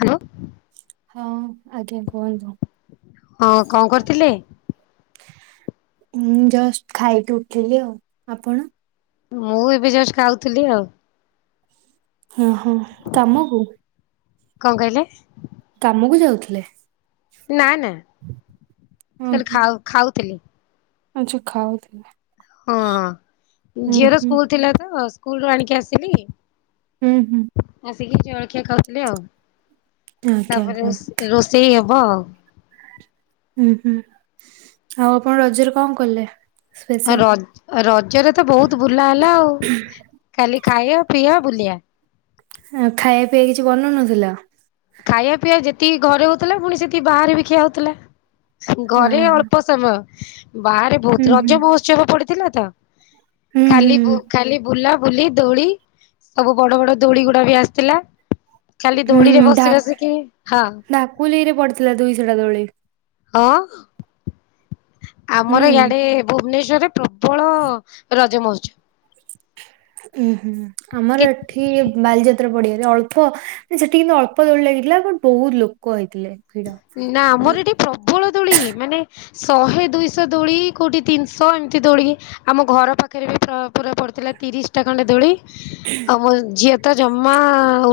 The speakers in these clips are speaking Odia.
ହ୍ୟାଲୋ। ହଁ ଆଜ୍ଞା କୁହନ୍ତୁ। ହଁ କଣ କରୁଥିଲେ? ଉଁ ମୁଁ ଜଷ୍ଟ ଖାଇକି ଉଠିଲି ଆଉ। ଆପଣ? ମୁଁ ଏବେ ଜଷ୍ଟ ଖାଉଥିଲି ଆଉ। ଉଁ ହଁ କାମକୁ। କଣ କହିଲେ? କାମକୁ ଯାଉଥିଲେ? ନାଁ ନାଁ ହୁଁ ଖାଲି ହୁଁ। ଖାଉ ଖା ଖାଉଥିଲି। ଆଚ୍ଛା ଖାଉଥିଲେ। ହଁ ହୁଁ ଝିଅର ହୁଁ। ସ୍କୁଲ ଥିଲା ତ ସ୍କୁଲ ରୁ ଆଣିକି ଆସିଲି ହୁଁ ହୁଁ। ଆସିକି ଜଳଖିଆ ଖାଉଥିଲେ ଆଉ। ଆଜ୍ଞା ତାପରେ ଆଜ୍ଞା ରୋଷେଇ ହବ ଆଉ ହୁଁ ହୁଁ। ଆଉ ଆପଣ ରଜରେ କଣ କଲେ? ସ୍ପେଶାଲ ରଜ ରଜରେ ତ ବହୁତ ବୁଲା ହେଲା ଆଉ। ଖାଲି ଖାଇବା ପିବା ବୁଲିବା। ହାଁ ଖାଇବା ପିଇବା କିଛି ବନଉନଥିଲ। ଖାଇବା ପିଇବା ଯେତିକି ଘରେ ହଉଥିଲା ପୁଣି ସେତିକି ବାହାରେ ବି ଖିଆ ହଉଥିଲା। ହଁ ଘରେ ହଁ ଅଳ୍ପ ସମୟ ବାହାରେ ହୁଁ ବହୁତ ହୁଁ। ରଜ ମହୋତ୍ସବ ପଡିଥିଲା ତ ହୁଁ ଖାଲି ବୁ ହୁଁ ଖାଲି ବୁଲା ବୁଲି ଦୋଳି ସବୁ ବଡ ବଡ ଦୋଳି ଗୁଡା ବି ଆସିଥିଲା ଖାଲି ଦୋଳିରେ ବସି ଧା ବସିକି ହଁ ଧାକୁଲେଇରେ ପଡିଥିଲା ଦୁଇଶହ ଟା ଦୋଳଳି। ଅଁ। ହୁଁ ଆମର ଇଆଡେ ଭୁବନେଶ୍ଵରରେ ପ୍ରବଳ ରଜ ମହୋତ୍ସବ ଉଁ ହୁଁ। ଆମର କେ ଏ ଏଠି ବାଲିଯାତ୍ରା ପଡିଆରେ ଅଳ୍ପ ସେଠି କିନ୍ତୁ ଅଳ୍ପ ଦୋଳି ଲାଗିଥିଲା। ବଟ ବହୁତ ଲୋକ ହେଇଥିଲେ। ଭିଡ। ନାଁ ଆମର ଏଠି ପ୍ରବଳ ଦୋଳି ମାନେ ଶହେ ଦୁଇଶହ ଦୋଳି କୋଉଠି ତିନିଶହ ଏମିତି ଦୋଳିି ଆମ ଘର ପାଖରେ ବି ପ୍ର ପୁରା ପଡିଥିଲା ତିରିଶଟା ଖଣ୍ଡେ ଦୋଳି ଆଉ ମୋ ଝିଅ ତ ଜମା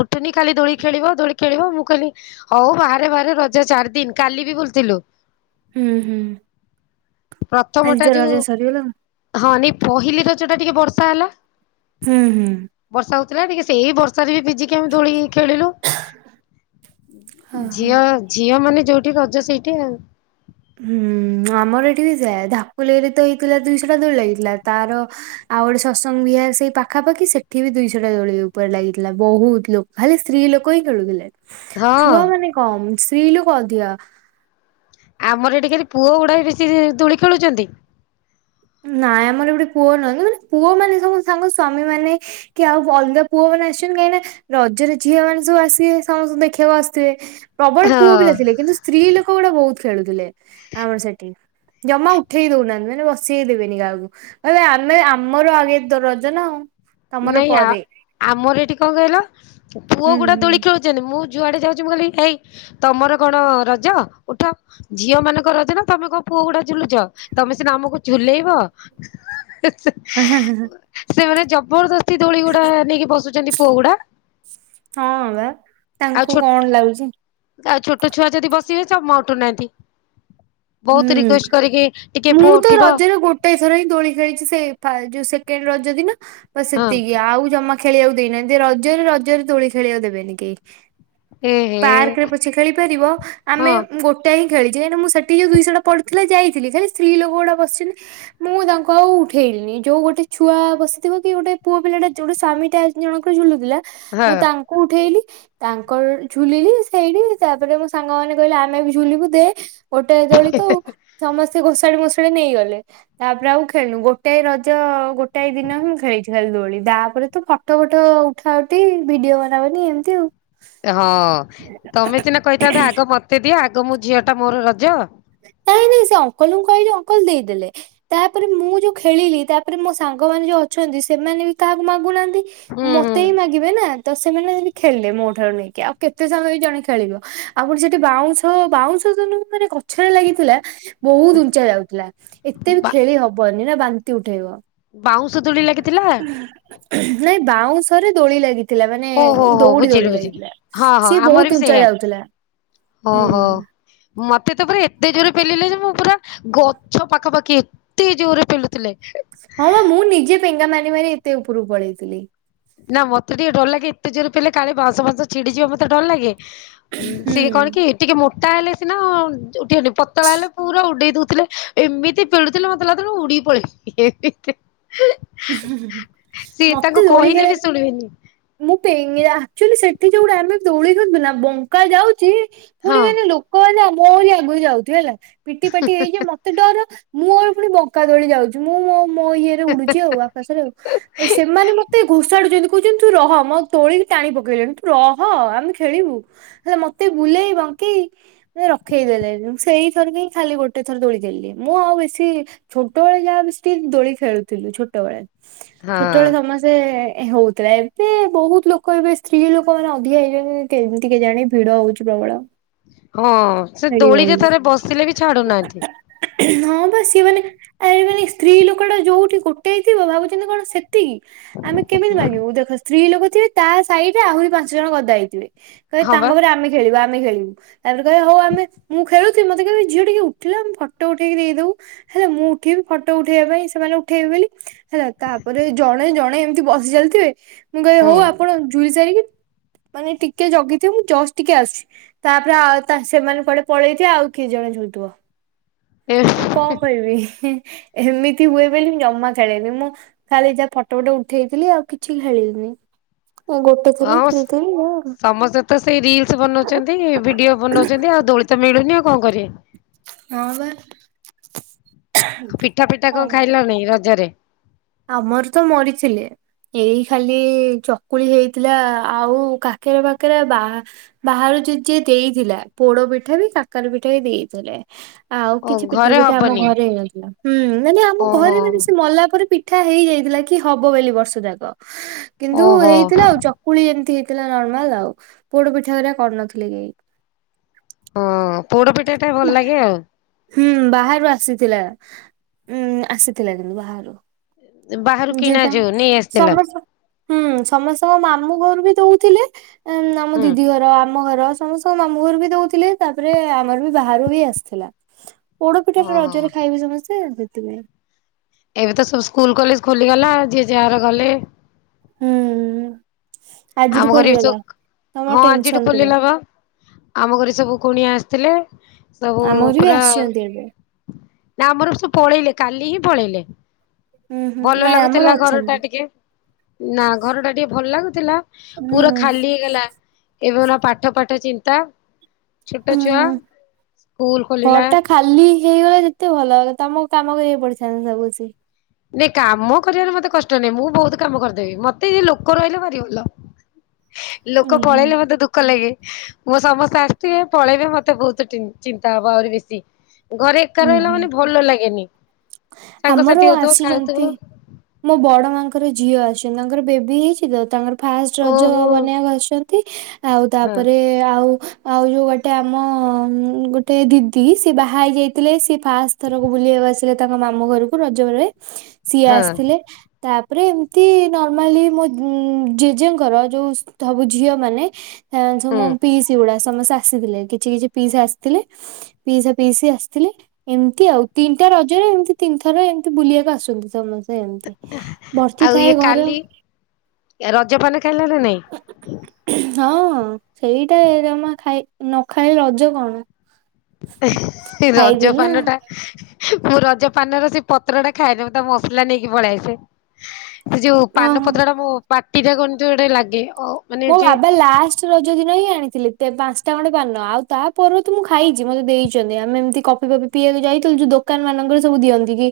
ଉ ଠିବନି ଖାଲି ଦୋଳି ଖେଳିବ ଦୋଳି ଖେଳିବ ମୁଁ କହିଲି ହୋଉ ବାହାରେ ବାହାରେ ର ଜ ଚାରି ଦିନ କାଲି ବି ବୁଲି ଥିଲୁ। ହୁଁ ହୁଁ ପ୍ରଥମ ଆଜି ଟା ତ ଯୋଉ ରଜ ସରିଗଲା ଆଉ। ହଁ ନାଁଇ ପହିଲି ରଜଟା ଟିକେ ବର୍ଷା ହେଲା ହୁଁ ହୁଁ। ବର୍ଷା ହଉଥିଲା ଟିକେ ସେଇ ବର୍ଷାରେ ବି ଭିଜି କି ଆମେ ଦୋଳି ଖେଳିଲୁ। ଓହୋ। ଝିଅ ଝିଅ ମାନେ ଯୋଉଠି ରଜ ସେଇଠି ଆଉ। ହୁଁ ଆମର ଏଠି ବି ସେୟା ଧାକୁଲେଇରେ ତ ହେଇଥିଲା ଦୁଇଶହଟା ଦୋଳି ଲାଗିଥିଲା ତାର ଆଉ ଗୋଟେ ସତସଙ୍ଗ ବିହାର ସେଇ ପାଖାପାଖି ସେଠି ବି ଦୁଇଶହଟା ଦୋଳି ଉପରେ ଲାଗିଥିଲା ବୋହୁତ ଲୋ ଖାଲି ସ୍ତ୍ରୀ ଲୋକ ହିଁ ଖେଳୁଥିଲେ ହଁ ଛୁଆ ମାନେ କମ୍ ସ୍ତ୍ରୀ ଲୋକ ଅଧିକା। ଆମର ଏଠି ଖାଲି ପୁଅ ଗୁଡା ବେଶୀ ଦୋଳି ଖେଳୁଚନ୍ତି। ନାଇଁ ଆମର ଏପଟେ ପୁଅ ନାହାନ୍ତି ମାନେ ପୁଅମାନେ ସବୁ ସାଙ୍ଗ ସ୍ଵାମୀ ମାନେ କି ଆଉ ଅଲଗା ପୁଅମାନେ ଆସୁଚନ୍ କାହିଁକି ନା ରଜରେ ଝିଅ ମାନେ ସବୁ ଆସିବେ ସମସ୍ତଙ୍କୁ ଦେଖିବାକୁ ଆସିଥିବେ। ପ୍ରବଳ ପୁଅ ହଁ ପିଲା ଥିଲେ କିନ୍ତୁ ସ୍ତ୍ରୀ ଲୋକଗୁଡା ବୋହୁତ୍ ଖେଳୁଥିଲେ ଆମର ସେଠି। ଜମା ଉଠେଇ ଦଉନାହାନ୍ତି ମାନେ ବ ସେଇ ଦେବେନି କାହାକୁ, କହିବେ ଆମେ ଆମର ଆଗେ ରଜ ନା ଆଉ। ତମର ନାଇଁ ଆଉ ପରେ। ଆମର ଏଠି କଣ କହିଲ ହୁଁ ପୁଅଗୁଡା ହୁଁ ଦୋଳି ଖେଳୁ ଚନ୍ତି। ମୁଁ ଯୁଆଡେ ଯାଉଚି ମୁଁ କହିଲି ହେଇ ତମର କଣ ରଜ ଉଠ। ଝିଅ ମାନଙ୍କର ରଜ ନା ତମେ କଣ ପୁଅଗୁଡା ଝୁଲୁଚ। ତମେ ସିନା ଆମକୁ ଝୁଲେଇବ। [unintelligible] [unintelligible] ସେମାନେ ଜବରଦସ୍ତି ଦୋଳିଗୁଡା ନେଇକି ବସୁଚନ୍ତି ପୁଅଗୁଡା। ହଁ ବା ତାଙ୍କୁ କଣ ଲାଗୁଚି। ଆଉ ଛୋଟ ଛୁଆ ଯଦି ବସିବେ ଜମା ଉଠୁନାହାନ୍ତି। ବୋହୁତ ହୁଁ ରିକ୍ୱେଷ୍ଟ କରିକି ଟିକେ ମୁଁ ପୁଅ ତ ଉଠିବ। ରଜରେ ଗୋଟେ ଥର ହିଁ ଦୋଳି ଖେଳିଚି ସେ ଫା ଯୋଉ ସେକେଣ୍ଡ ରଜ ଦିନ ବାସ୍ ହଁ ସେତିକି ଆଉ ଜମା ଖେଳିବାକୁ ଦେଇନାହାନ୍ତି। ରଜରେ ରଜରେ ଦୋଳି ଖେଳିବାକୁ ଦେବେନି କେହି। ଏ ହେ ପାର୍କରେ ପଛେ ଖେଳି ପାରିବ। ଆମେ ହଁ ମୁଁ ଗୋଟେ ହିଁ ଖେଳିଚି ହେନେ ମୁଁ ସେ ସେ ଯୋଉ ଦୁଇଶହଟା ପଡିଥିଲା ଯାଇଥିଲି ଖାଲି ସ୍ତ୍ରୀ ଲୋକ‌ଉଡା ବସି। [unintelligible] ମୁଁ ତାଙ୍କୁ ଆଉ ଉଠେଇଲିନି ଯୋଉ ଗୋଟେ ଛୁଆ ବସିଥିବ କି ଗୋଟେ ପୁଅ ପିଲାଟେ ଜୋଡେ ସ୍ଵାମୀଟେ ଆ ଜଣଙ୍କର ଝୁଲୁଥିଲା ହଁ ମୁଁ ତାଙ୍କୁ ଉଠେଇଲି। ତାଙ୍କର ଝୁଲିଲି ସେଇଠି ତାପରେ ମୋ ସାଙ୍ଗମାନେ କହିଲେ ଆମେ ବି ଝୁଲିବୁ ଦେ ଗୋଟେ ଦୋଳି ତ ଆଉ ସମସ୍ତେ ଘୋଷାଡି ମୋଷାଡି ନେଇଗଲେ। ତାପରେ ଆଉ ଖେଳିନୁ ଗୋଟଏ ରଜ ଗୋଟାଏ ଦିନ ମୁଁ ଖେଳିଚି ଖାଲି ଦୋଳି ତାପରେ ତୁ ପ ଫଟ ଫଟ ଉଠା ଉଠି ଭିଡିଓ ବନାବନି ଏମିତି ଆଉ। ହଁ ତମେ ସିନା କହିଥାନ୍ତ ଆଗ ମତେ ଦିଅ ଆଗ ମୁଁ ଝିଅଟା ମୋର ରଜ। ନାଇଁ ନାଇଁ ସେ ଅଙ୍କଲଙ୍କୁ କହିଲେ ଅଙ୍କଲ ଦେଇଦେଲେ। ତାପରେ ମୁଁ ଯୋଉ ଖେଳିଲି ତାପରେ ମୋ ସାଙ୍ଗମାନୋନ ଯୋଉ ଅଛନ୍ତି। ସେମାନେ ବି କାହାକୁ ମାଗୁନାହାନ୍ତି। ହୁଁ ହୁଁ ମତେ ହିଁ ମାଗିବେ ନା ତ ସେମାନେ ବି ଖେଳିଲେ ମୋଠାରୁ ନେଇକି ଆଉ କେତେ ସମୟ ବି ଜଣେ ଖେଳିବ। ଆଉ ଫୁଣି ସେଠି ବାଉଁଶ ବାଉଁଶ [unintelligible] ମାନେ କ ଗଛରେ ଲାଗିଥିଲା ବହୁତ୍ ଉଞ୍ଚା ଯାଉଥିଲା ଏତେ ବି ବା ଖେଳି ହବନି ନା ବାନ୍ତି ଉଠେଇବ ବାଉଁଶ ଦୋଳି ଲାଗିଥିଲା ନାଇଁ ବାଉଁଶ ରେ ଦୋଳି ଲାଗିଚି। ଥିଲା ମାନେ ଓହୋ ହୋ ଦୌଡି ବୁଝିଲି ଦୌଡ଼ି ବୁଝିଲି ଲାଗିଥିଲା ହଁ ହଁ ସିଏ ଆମର ବହୁତ୍ ବି ଉଞ୍ଚା ସେଇଆ ଯାଉଥିଲା। ହୁଁ। ଓହୋ। ମତେ ତ ପୁରା ଏତେ ଜୋରେ ପେଲିଲେ ଯେ ମୁଁ ପୁରା ଗଛ ପାଖାପାଖି ଏତେ ଜୋରରେ ପେଲୁଥିଲେ। ହଇଓ ମୁଁ ନିଜେ ପେଙ୍ଗା ମାରି ମାରି ଏତେ ଉପରକୁ ପଳେଇଥିଲି। ନା ମତେ ଟିକେ ଡର ଲାଗେ ଏତେ ଜୋର ପିଲଲେ କାଳେ ବାଂଶ ଫାଶ ଛିଡିଯିବା ମତେ ଡର ଲାଗେ। ସିଏ ହୁଁ। କଣ କି ଟିକେ ମୋଟା ହେଲେ ସିନା ଯୋଉଠି ହେଲେ ପତଳା ହେଲେ ପୁରା ଉଡେଇ ଦଉଥିଲେ ଏମିତି ପେଳୁଥିଲଥିଲେ ମତେ ଲାଗୁଥିଲା ମୁଁ ଉଡ଼ିକୀ ପଳେଇବି। ସିଏ ମତେ ତାଙ୍କୁ ଦୋଳି କହିଲେ ବି ଖେଳିବାକୁ ଶୁଣିବେନି। ମୁଁ ପି ଆକଚୁଉଲି ସେଠି ଯୋଉ ଆମେ ଦୋଳି ଝୁଳୁଥିଲୁ ବଙ୍କା ଯାଉଚି ପୁଣି ହଁ ମାନେ ଲୋ କୁହ ନା ମୋରି ଆଗକୁ ଯାଉଥିବ ହେଲା ପିଟି ପାଟି ହେଇଯିବ ମତେ ମତେ ଡର ମୋର ପୁଣି ବଙ୍କାଦୋଳି ଯାଉଛି ମୁଁ ମୋ ଇଏରେ ଉଡୁଛି ଆଉ ଆକାଶରେ ଆଉ। ଆଉ ସେମାନେ ମତେ ଘୋଷାଡୁଚନ୍ତି କହୁଛନ୍ତି ତୁ ରହ ମୋ ଦୋଳିକି ଟାଣି ପକେଇଲେଣି ତୁ ରହ ଆମେ ଖେଳିବୁ। ହେ ମତେ ବୁଲେଇ ବଙ୍କେଇ ରଖେଇଦଲେନି ସେଇ ଥର ହିଁ ଖାଲି ଗୋଟେ ଥର ଦୋଳି ଖେଳିଲି ମୁଁ ଆଉ ବେଶୀ ଛୋଟବେଳେ ଯାହା ଟିକେ ଦୋଳି ଖେଳୁଥିଲି ଛୋଟବେଳେ ହଁ ଛୋଟବେଳେ ସମସ୍ତେ ଯେ ହଉଥିଲା ଏବେ ବହୁତ୍ ଲୋକ ଏବେ ସ୍ତ୍ରୀ ଲୋକ ମାନେ ଅଧିକା ହେଇଯାଉଚନ୍ତି। କେମିତି କେଜାଣି ଭିଡ ହଉଚି ପ୍ରବଳ। ହଁ ସେ ଖେଳି ଦୋଳିରେ ହଉନି। ଥରେ ବସିଲେ ବି ଛାଡୁନାହାନ୍ତି। ହଁ ବା ସିଏ ମାନେ ଆ ମାନେ ସ୍ତ୍ରୀ ଲୋକ ଟା ଯୋଉଠି ଗୋଟେ ଥିବ ଭାବୁଚନ୍ତି କଣ ସେ ତିକି ଆମେ କେମିତି ମାଗିବୁ ଦେଖ ସ୍ତ୍ରୀ ଲୋକ ଥିବେ ତା ସହିଡରେ ଆହୁରି ପାଞ୍ଚ ଜଣ ଗଦା ହେଇଥିବେ। କହିବେ ହଁ ବା ତାଙ୍କ ପରେ ଆମେ ଖେଳିବୁ ଆମେ ଖେଳିବୁ। ତାପରେ କହିବେ ହୋଉ ଆମେ ମୁଁ ଖେଳୁଚି ମତେ କହିବି ଝିଅ ଟିକେ ଉଠିଲ ଆମେ ଫଟୋ ଉଠେଇି ଦେଇଦୋଉ। ହେଲେ ମୁଁ ଉଠିବି ଫଟୋ ଉଠେଇବା ପାଇଁ ସେମାନଙ୍କୁ ଉଠେଇବେ ବୋଲି ହେଲା ତାପରେ ଜଣେ ଜଣେ ଏମିତି ବସି ଚାଲିଥିବେ ମୁଁ କହିବି ହୁଁ ହଉ ଆପଣ ଝୁଳି ସାରିକି ମାନେ ଟିକେ ଜଗିଥିବ ମୁଁ ଜଷ୍ଟ ଟିକେ ଆସୁଚି। ତାପରେ ଆଉ ତା ସେମାନେ କୁଆଡେ ପଳେଇଥିବେ ଆଉ କିଏ ଜଣେ ଝୁଥିବ। ଆଉ କଣ କହିବି ଏମିତି ହୁଏ। ମୁ ଜମା ଖେଳନି ମୁଁ ଖାଲି ଯାହା ଫଟୋ ଫଟ ଉଠେଇଥିଲି ଆଉ କିଛି ଖେଳିଲିନି। ହଁ ଗୋଟ୍ ଅସ୍ ସମସ୍ତେ ତ ସେଇ ରିଲସ ବନୋଉଚନ୍ତି ଭିଡିଓ ବନୋଉଚନ୍ତି ଆଉ ଦୋଳି ତ ମିଳୁନି ଆ କଣ କରିବ? ହଁ ବା। ପିଠା ପିଠା କଣ ହଉ। ଖାଇଲଣି ରଜରେ? ଆମର ତ ମରିଥିଲେ। ଏଇ ଖାଲି ଚକୁଳି ହେଇଥିଲା ଆଉ କାକେରା ପାଖେରା ବା ବାହାରୁ ଯିଦି ଯିଏ ଦେଇଥିଲା ପୋଡ ପିଠା ବି କାକର ପିଠା ବି ଦେଇଥିଲେ। ଆଉ ଓ କିଛି ପିଠା ଘରେ ପିଠା ଆମ ହବନି ଘରେ ହେଇନଥିଲା ହୁଁ ମାନେ ଆମ ଓହୋ ଘରେ ମାନେ ସେ ମଲା ପରେ ପିଠ ପିଠା ହେଇଯାଇଥିଲା କି ହବ ବୋଲି ବର୍ଷ ଯାକ କିନ୍ତୁ ଓହୋ ହେଇଥିଲା ଚ କୁଳି ଏମିତି ହେଇଥିଲା ନର୍ମାଲ ଆଉ ପୋଡ ପିଠାରା କରିନଥିଲେ କେହି। ହଁ, ପୋଡ ପିଠାଟା ଭଲ ଲାଗେ ଆଉ। ହୁଁ, ବାହାରୁ ଆସିଥିଲା। ଉଁ, ଆସିଥିଲା କିନ୍ତୁ ବାହାରୁ। ବାହାରୁ [unintelligible] କିଣା ହୁଁ, ଯୋଉ ନେଇ ଆସିଥିଲ ସମସ୍ତଙ୍କ ମାମୁଁ ଘରକୁ ଦଉଥିଲେ ଆମ ହୁଁ। ଦିଦି ଘର ଆମ ଘର ସମସ୍ତଙ୍କ ମାମୁଁ ଘର ବି ଦଉଥିଲେ, ତାପରେ ଆମର ବି ବାହାରୁ ବି ଆସିଥିଲା। ପୋଡ ପିଠା ଟା ଓହୋ ରଜରେ ଖାଇବି, ସମସ୍ତେ। [unintelligible] ଏବେ ତ ସବୁ ସ୍କୁଲ କଲେଜ ଖୋଲିଗଲା, ଯିଏ ଯାହାର ଗଲେ। ହୁଁ। ଆଜିଠୁ ଆମ [unintelligible] ଖୋଲିଗଲା। ତମର ହଁ, ଆଜିଠୁ ଟେନସନ ପୁରା ଖୋଲିଲା ବା। ଆମ ଘରେ ସବୁ କୁଣିଆ ଆସିଥିଲେ, ସବୁ ଆମ ଘରୁ ବି ପୁରା ଆସିଛନ୍ତି ଏବେ ନା, ଆମର ସବୁ ପଳେଇଲେ। କାଲି ହିଁ ପଳେଇଲେ। ହୁଁ ହୁଁ ଭଲ ନାଇଁ ଆମର ଲାଗୁଥିଲା ଘର ଟା ଅଛନ୍ତି। ଟିକେ ନା, ଘର ଟା ଟିକେ ଭଲ ଲାଗୁଥିଲା। ହୁଁ ପୁରା ଖାଲି ହେଇଗଲା ଏବେ, ନା ପାଠ ପାଠ ଚିନ୍ତା। ଛୋଟ ହୁଁ, ଛୁଆ ସ୍କୁଲ ଖୋଲିଲା। ଘର ଟା ଖାଲି। ଖାଲି ହେଇଗଲେ ଯେତେ ଭଲ ହେଲା, ତମକୁ କାମ କରିବାକୁ ପଡିଥାନ୍ତା ସବୁ କିଛି। ନାଇଁ, କାମ କରିବାରେ ମତେ କଷ୍ଟ ନାହିଁ। ମୁଁ ବହୁତ କାମ କରିଦେବି। ମତେ ଲୋକ ରହିଲେ ଭାରି ଭଲ। ଲୋକ ଉୁଁ ହୁଁ ପଳେଇଲେ ମତେ ଦୁଃଖ ଲାଗେ, ମୁଁ ସମସ୍ତେ ଆସିଥିବେ, ପଳେଇବେ, ମତେ ବହୁତ ଚିନ୍ତା ହବ, ଆହୁରି ବେଶି। ଘରେ ଏକା ଉୁଁ ରହିଲା ହୁଁ ମାନେ ଭଲ ଲାଗେନି, ଆମର ସାଙ୍ଗସାଥି ହେଉଥିବ। ଆସିଛନ୍ତି ମୋ ବଡ ମାଙ୍କର ଝିଅ ଆସଛନ୍ତି। ତାଙ୍କର ବେବି ହେଇଛି, ତ ତାଙ୍କର ଫାଷ୍ଟ ରଜ ଓହୋ ବନେଇବାକୁ ଆସିଛନ୍ତି ଆଉ ହଁ ତାପରେ ଆଉ ଆଉ ଯୋଉ ଗୋଟେ ଆମ ଗୋଟେ ଦିଦି, ସେ ବାହା ହେଇ ଯାଇ ଥିଲେ। ସିଏ ଫାଷ୍ଟ ଥରକୁ ବୁଲିବାକୁ ଆସିଲେ ତାଙ୍କ ମାମୁଁ ଘରକୁ ରଜବେଳେ ସିଏ ହଁ ଆସିଥିଲେ। ତାପରେ ଏମିତି ନର୍ମାଲ, ମୋ ଜେଜେଙ୍କର ଯୋଉ ସବୁ ଝିଅ ମାନେ ସବୁ ହୁଁ ମୋ ପିଉସ ଗୁଡା, ସମସ୍ତେ ଆସିଥିଲେ। କିଛି କିଛି ପିଉସା ଆସିଥିଲେ ପିଉସି ପିଉସା ଆସିଥିଲେ। ଏମିତି ଆଉ ତିନିଟା ରଜରେ, ଏମିତି ତିନି ଥର ଏମିତି ବୁଲିବାକୁ ଆସୁଛନ୍ତି ସମସ୍ତେ। [unintelligible] ଏମିତି। ବର୍ତ୍ତି ଆଉ ଇଏ ଥାଏ ଘର। କାଲି ରଜପାନ ଖାଇଲାଣି ନାଇଁ? [inaudible] [unintelligible] ହଁ, ସେଇଟା ଜମା ଖାଇ ନ ଖାଇଲେ ରଜ କଣ? [unintelligible] ରଜ ଖାଇଥିଲି ନା ପାନ ଟା [unintelligible] ମୁଁ ରଜ ପାନର ସେ ପତ୍ରଟା ଖାଏନି, ମୁଁ ତା ମସଲା ନେଇକି ପଳାଇଆସେ। ସେ ଯୋଉ ଓହୋ ପାନପତ୍ରଟା, ମୋ ପାଟିଟା କଣ ଗୋଟେ ଲାଗେ ଆ। ମୋ ବାବା ଲାଷ୍ଟ ସେ ରଜ ଦିନ ହିଁ ଆଣିଥିଲି। ତେବେ ପାଞ୍ଚଟା ଖଣ୍ଡେ ପାନ ଆଉ ତାପରେ ତ ମୁଁ ଖାଇଛି। ମୋତେ ଦେଇଛନ୍ତି, ଆମେ ଏମିତି କଫି କଫି ପିଇବାକୁ ଯାଇଥିଲୁ, ଯୋଉ ଦୋକାନ ମାନଙ୍କରେ ସବୁ ଦିଅନ୍ତି କି?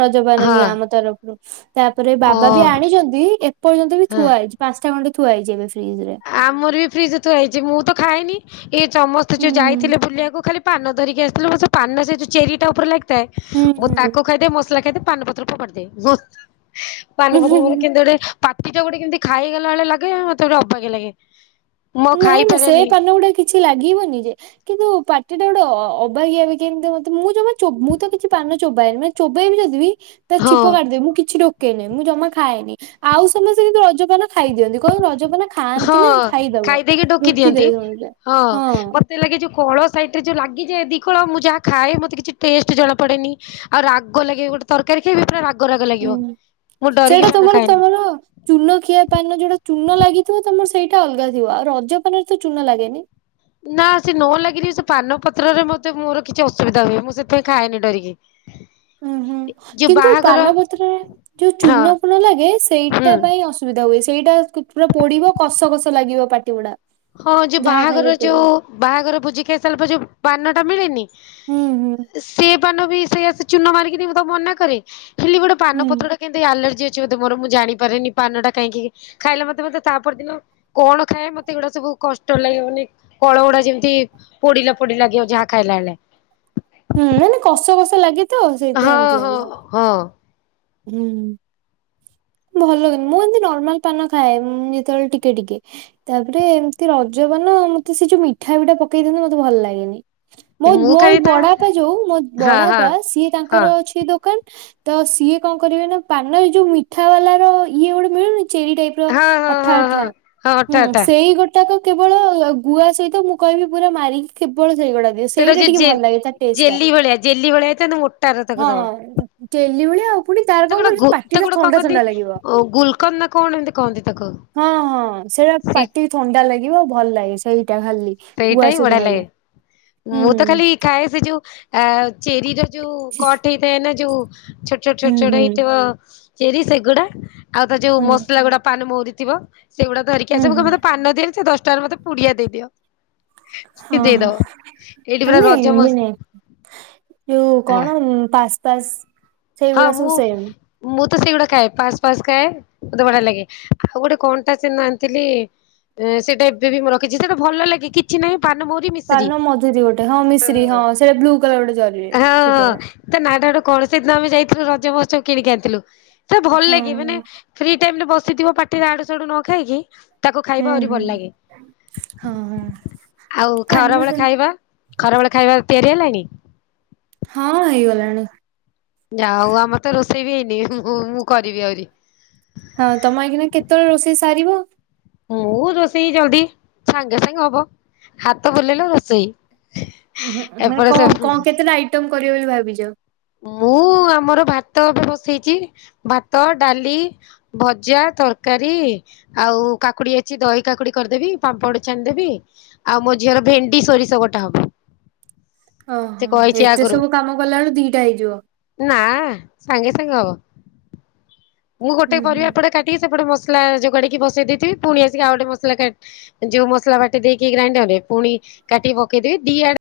ରଜପାନ ହଁ ନିଅ, ଆମ ତରଫରୁ। ତାପରେ ଓ ବାବା ବି ଆଣିଛନ୍ତି, ଏପର୍ଯ୍ୟନ୍ତ ବି ହଁ ଥୁଆ ହେଇଛି। ପାଞ୍ଚଟା ଖଣ୍ଡେ ଥୁଆ ହେଇଛି ଏବେ ଫ୍ରିଜରେ। ଆମର ବି ଫ୍ରିଜରେ ଥୁଆ ହେଇଛି। ମୁଁ ତ ଖାଇଏନି, ଏଇ ସମସ୍ତେ ହୁଁ ଯୋଉ ଯାଇଥିଲେ ବୁଲିବାକୁ, ଖାଲି ପାନ ଧରିକି ଆସିଥିଲେ। ସେ ପାନ ସେଉ ଚେରି ଟା ଉପରେ ଲାଗିଥାଏ, ହୁଁ ଓ ହୁଁ ହୁଁ ତାକୁ ଖାଇଦେ ମସଲା ଖାଇଦେ ପାନ ପତ୍ର ଫୋପାଡି ଦିଏ। [unintelligible] ପାନ ହୁଁ ପତ୍ର ହୁଁ। ମାନେ କେମିନ୍ତି ଗୋଟେ ପାଟିଟା ଗୋଟେ କେମିତି ଖାଇଗଲା ଭଳିଆ ଲାଗେ, ମତେ ଅବାଗିଆ ଲାଗେ। ମୁଁ ଆଉ ନାଇଁ ନା, ସେ ଖାଇପାରେନି ପାନଗୁଡା କିଛି ଲାଗିବନି ଯେ। କିନ୍ତୁ ପାଟିଟା ଗୋଟେ ଅବାଗିଆ ଅବାଗିଆ କେମିତି ମୋତେ। ମୁଁ ଜମା ମୁଁ ତ କିଛି ପାନ ଚୋବାଏ ନି ମାନ। ଚୋବେଇବି ଯଦିବି। ତା ହଁ ଚିପ କାଢିଦେ। ମୁଁ କିଛି ଢ଼ୋକେନି, ମୁଁ ଜମା ଖାଏନି, ଆଉ ସମସ୍ତେ କିିନ୍ତୁ ରଜପାନ ଖାଇଦିଅନ୍ତି କଉ ରଜପନା ଖାଆନ୍ତି ନା ଖାଇଦବ। ଦେଇକି ଢ଼ୋକି ଦିଅନ୍ତି ରୋକିଦେବେ ସମସ୍ତେ ହଁ ମତେ ଲାଗେ ଯୋ କଳ ସାଇଟିରେ ଯୋଉ ଲାଗିଯାଏ ଦି କଳ ମୁଁ ଯାହା ଖାଏ ମତେ କିଛି ଟେଷ୍ଟ ଜଣାପଡେନି। ଆଉ ରାଗ ଲାଗେ ଗୋଟେ ତରକାରୀ ଖାଇବି ପୁରା ରାଗ ରାଗ ଲାଗିବ। ହୁଁ ମୁଁ ଡରିକି ପାନ ଖାଏନି। ଚୁନଖିଆ ପାନ ଯୋଉଟା ଚୂନ ଲାଗିଥିବ ତମର ସେଇଟା ଅଲଗା ଥିବ। ଆଉ ରଜ ପାନରେ ତ ଚୁନ ଲାଗେନି। ନା ସେ ନ ଲାଗିରି ସେ ପାନ ପତ୍ରରେ ମୋତେ ମୋର କିଛି ଅସୁବିଧା ହୁଏ। ମୁଁ ସେଥିପାଇଁ ଖାଏନି ଡରିକି। ହୁଁ ହୁଁ ଯୋଉ କିନ୍ତୁ ବାହାଘର ପାନପତ୍ରରେ ଯୋଉ ହଁ ଚୂନ ଫୂନ ଲାଗେ ହୁଁ। ସେଇଟା ପାଇଁ ଅସୁ ସୁବିଧା ହୁଏ। ସେଇଟା ପୁରା ପୋଡିବ କସ କସ ଲାଗିବ ପାଟି ଗୁଡାକ। ହଁ ଯୋଉ ବାହାଘର ଯୋଉ ବାହାଘର ଭୋଜି ଖାଇ ସାରିଲା ପରେ ଯୋ ପାନଟା ମିଳେନି ହୁଁ ହୁଁ। ସେ ପାନ ବି ସେଇଆ ଚୂନ ମାରିକି ମୁଁ ତାକୁ ମନା କରେ। ହେଲି ଗୋଟେ ହୁଁ ପାନ ପତ୍ରଟେ କିମିତି ଆଲର୍ଜି ଅଛି ବୋଧେ ମୋର। ମୁଁ ଜାଣିପାରେନି। ପାନ ଟା କାହିଁକି ଖାଇଲେ ମତେ ମତେ ତା ପରଦିନ କଣ ଖାଏ ମତେ ଏମିତି ଗୁଡାକ ସବୁ କଷ୍ଟ ଲାଗିବନି କଳ ଗୁଡାକ ଯେମିତି ପୋଡିଲା ପୋଡିଲା ଲାଗିବ ଯାହା ଖାଇଲା ବଳେ। ହୁଁ ମାନେ କସ କସ ଲାଗେ। ତ ସେଇଥିପାଇଁ ହଁ ଏମିତି ହଁ ଲାଗିବ ହଁ। ହୁଁ। ଭଲ କି ମୁଁ ଏମିତି ନର୍ମାଲ ପାନ ଖାଏ ମୁଁ ଯେତେବେଳେ ଟିକେ ଟିକେ। ତାପରେ ଏମିତି ରଜପାନ ମତେ ସେ ଯୋଉ ମିଠା ମିଠା ପକେଇ ଦିଅନ୍ତି ମତେ ଭଲ ଲାଗେନି। ମୋ ମୁଁ ମୋ ଖାଲି ବଡ ତା ବାପା ଯୋଉ ମୋ ହଁ ହଁ ବଡପା ସିଏ ହଁ ତାଙ୍କର ଅଛି ଦୋକାନ। ତ ସିଏ କଣ କରିବେ ନା ପାନରେ ଯୋଉ ମିଠା ବାଲା ର ଇଏ ଗୋଟେ ମିଳୁନି ଚେରି ଟାଇପ ର ହଁ ହଁ ଅଠା ହଁ ହଁ ଅଠା ହଁ ଅଠା ହୁଁ ଅଠା ସେଇ ଗୋ ଟା କେବଳ ଗୁଆ ସହିତ ମୁଁ କହିବି ପୁରା ମାରିକି କେବଳ ସେଇଗୁଡା ସେଇଟା ଯୋଉ ଟିକେ ଜେ ଭଲ ଲାଗେ ତା ଟେଷ୍ଟ ଟା। ଜେଲି ଭଳିଆ ଜେଲି ଭଳିଆ ହେଇଥାନ୍ତା ମୋଟାର ତାକୁ ଦବ। ହଁଅ। ଡେଲି ଭଳିଆ ଆଉ ପୁଣି ତାର ତାକୁ କଣ ଗୋଟେ କି ଗୁ ପାଟିଟା ତାକୁ ଗୋଟେ କଣ ଥଣ୍ଡା କହନ୍ତି ଥଣ୍ଡା ଲାଗିବ। ଓ ଗୁଲକନ୍ଦ ନା କଣ ଏମିତି କହନ୍ତି ତାକୁ ହଁ ହଁ ସେଇଆ ସେ ପାଟି କି ଥଣ୍ଡା ଲାଗିବ ଭଲ ଲାଗେ ସେଇଟା ଖାଲି। ସେଇଟା ଗୁଆ ହି ସହିତ ବଢିଆ ଲାଗେ ଖାଇଲେ ମୁଁ ତ ହୁଁ ଖାଲି। ଖାଏ ସେ ଯୋଉ ଆ ଚେରିର ଯୋଉ କଟ ହେଇଥାଏ ନା ଯୋଉ ଛୋ ଛ ଛୋଟ ଛୋଟ ହୁଁ ଛୋଟ ହୁଁ ହେଇଥିବ ଚେରି ସେଗୁଡା ଆଉ ତା ଯୋଉ ହୁଁ ମସଲା ଗୁଡା ପାନମହୁରି ଥିବ। ସେଗୁଡା ଧରିକି ହୁଁ ଆସେ। ମୁଁ ହୁଁ କହେ ମୋତେ ପାନ ଦିଅନି ସେ ଦଶଟଙ୍କାର ମତେ ପୁଡିଆ ଦେଇଦିଅ। [unintelligible] ସେ ହଁ ହଁ ଦେଇଦବ। ଏଇଠି ପରା ରଜ ମସ୍ ଯୋ କଣ ପାସ୍ ପାସ୍ ହଁ ସେଇଗୁଡା ସବୁ ମୁଁ ସେମ୍ ମୁଁ ତ ସେଇଗୁଡା ଖାଏ। ପାସ୍ ପାସ୍ ଖାଏ। ମୋତେ ବଢିଆ ଲାଗେ ଆଉ ଗୋଟେ କଣଟା ସେନ ଆଣିଥିଲି? ସେଇଟା ଏବେ ବି ମୁଁ ରଖଛି। ସେଟା ଭଲ ଲାଗ କିଛି ନାହିଁ ପାନମୋହୁରି ପାନ ମଧୁରୀ ଗୋଟେ ହଁ ମିଶ୍ରୀ ହଁ ସେଟା ବ୍ଲୁ କଲର ଗୋଟେ ଜରୀରେ ଛୁଟିଆଟା। ତାନାଟା ଗୋଟେ କଣ ସେଦିନ ଆମେ ଯାଇଥିଲୁ ରଜ ମତ୍ସବ କିଣିକି ଆଣିଥିଲୁ। ସେ ଭଲ ହଁ ଲାଗେ ମାନେ ଫ୍ରି ଟାଇମ୍ ରେ ବସିଥିବ ପାଟିରେ ଆଡୁ ସାଡୁ ନ ଖାଇକି ତାକୁ ଖାଇବ ହୁଁ ଆହୁରି ହୁଁ ଭଲ ଲାଗେ। ହଁ ହଁ ଆଉ ପାନ ଖରାବେଳେ ଖାଇବା ଖରାବେଳେ ଖାଇବା ତିଆରି ହେଲାଣି? ହଁ ହେଇଗଲାଣି। ଯାହେଉ ଆମର ତ ରୋଷେଇ ବି ହେଇନି। ମୁଁ [unintelligible] ମୁଁ କରିବି ଆହୁରି। ହଁ ତମେ ଅଇଖିନା କେତେବେଳେ ରୋଷେଇ ସାରିବ? ହୋଉ ରୋଷେଇ ଜଲଦି ସାଙ୍ଗେ ସାଙ୍ଗେ ହବ। ହାତ ବୁଲେଇଲେ ରୋଷେଇ। ଉଁ ହୁଁ ମାନେ ଏପଟେ ସେ କଣ କଣ କେତେଟା ଆଇଟମ କରିବ ବୋଲି ଭାବିଛ? ମୁଁ ଆମର ଭାତ ଏବେ ବସେଇଛି ଭାତ ଡାଲି ଭଜା ତରକାରୀ ଆଉ କାକୁଡି ଅଛି ଦହି କାକୁଡି କରିଦେବି ପାମ୍ପଡ ଛାଣିିଦେବି ଆଉ ମୋ ଝିଅର ଭେଣ୍ଡି ସୋରିଷ ବଟା ହବ। ସେ ଓହୋ କହିଛି ଏତେ ଆଗରୁ ସବୁ କାମ କଲାବେଳେ ଦିଟା ହେଇଯିବ। ନା ସାଙ୍ଗେ ସାଙ୍ଗେ ହବ। ମୁଁ ଗୋଟେ ହୁଁ ପରିବା ହୁଁ। ଏପଟେ କାଟିକି ସେପଟେ ମସଲା ଯୋଗାଡିକି ବସେଇ ଦେଇଥିବି ପୁଣି ଆସିକି ଆଉ ଗୋଟେ ମସଲା କା ଯୋଉ ମସଲା ବାଟି ଦେଇକି ଗ୍ରାଇଣ୍ଡରେ ପୁଣି କାଟିକି ପକେଇଦେବି ଦି ଆଡେ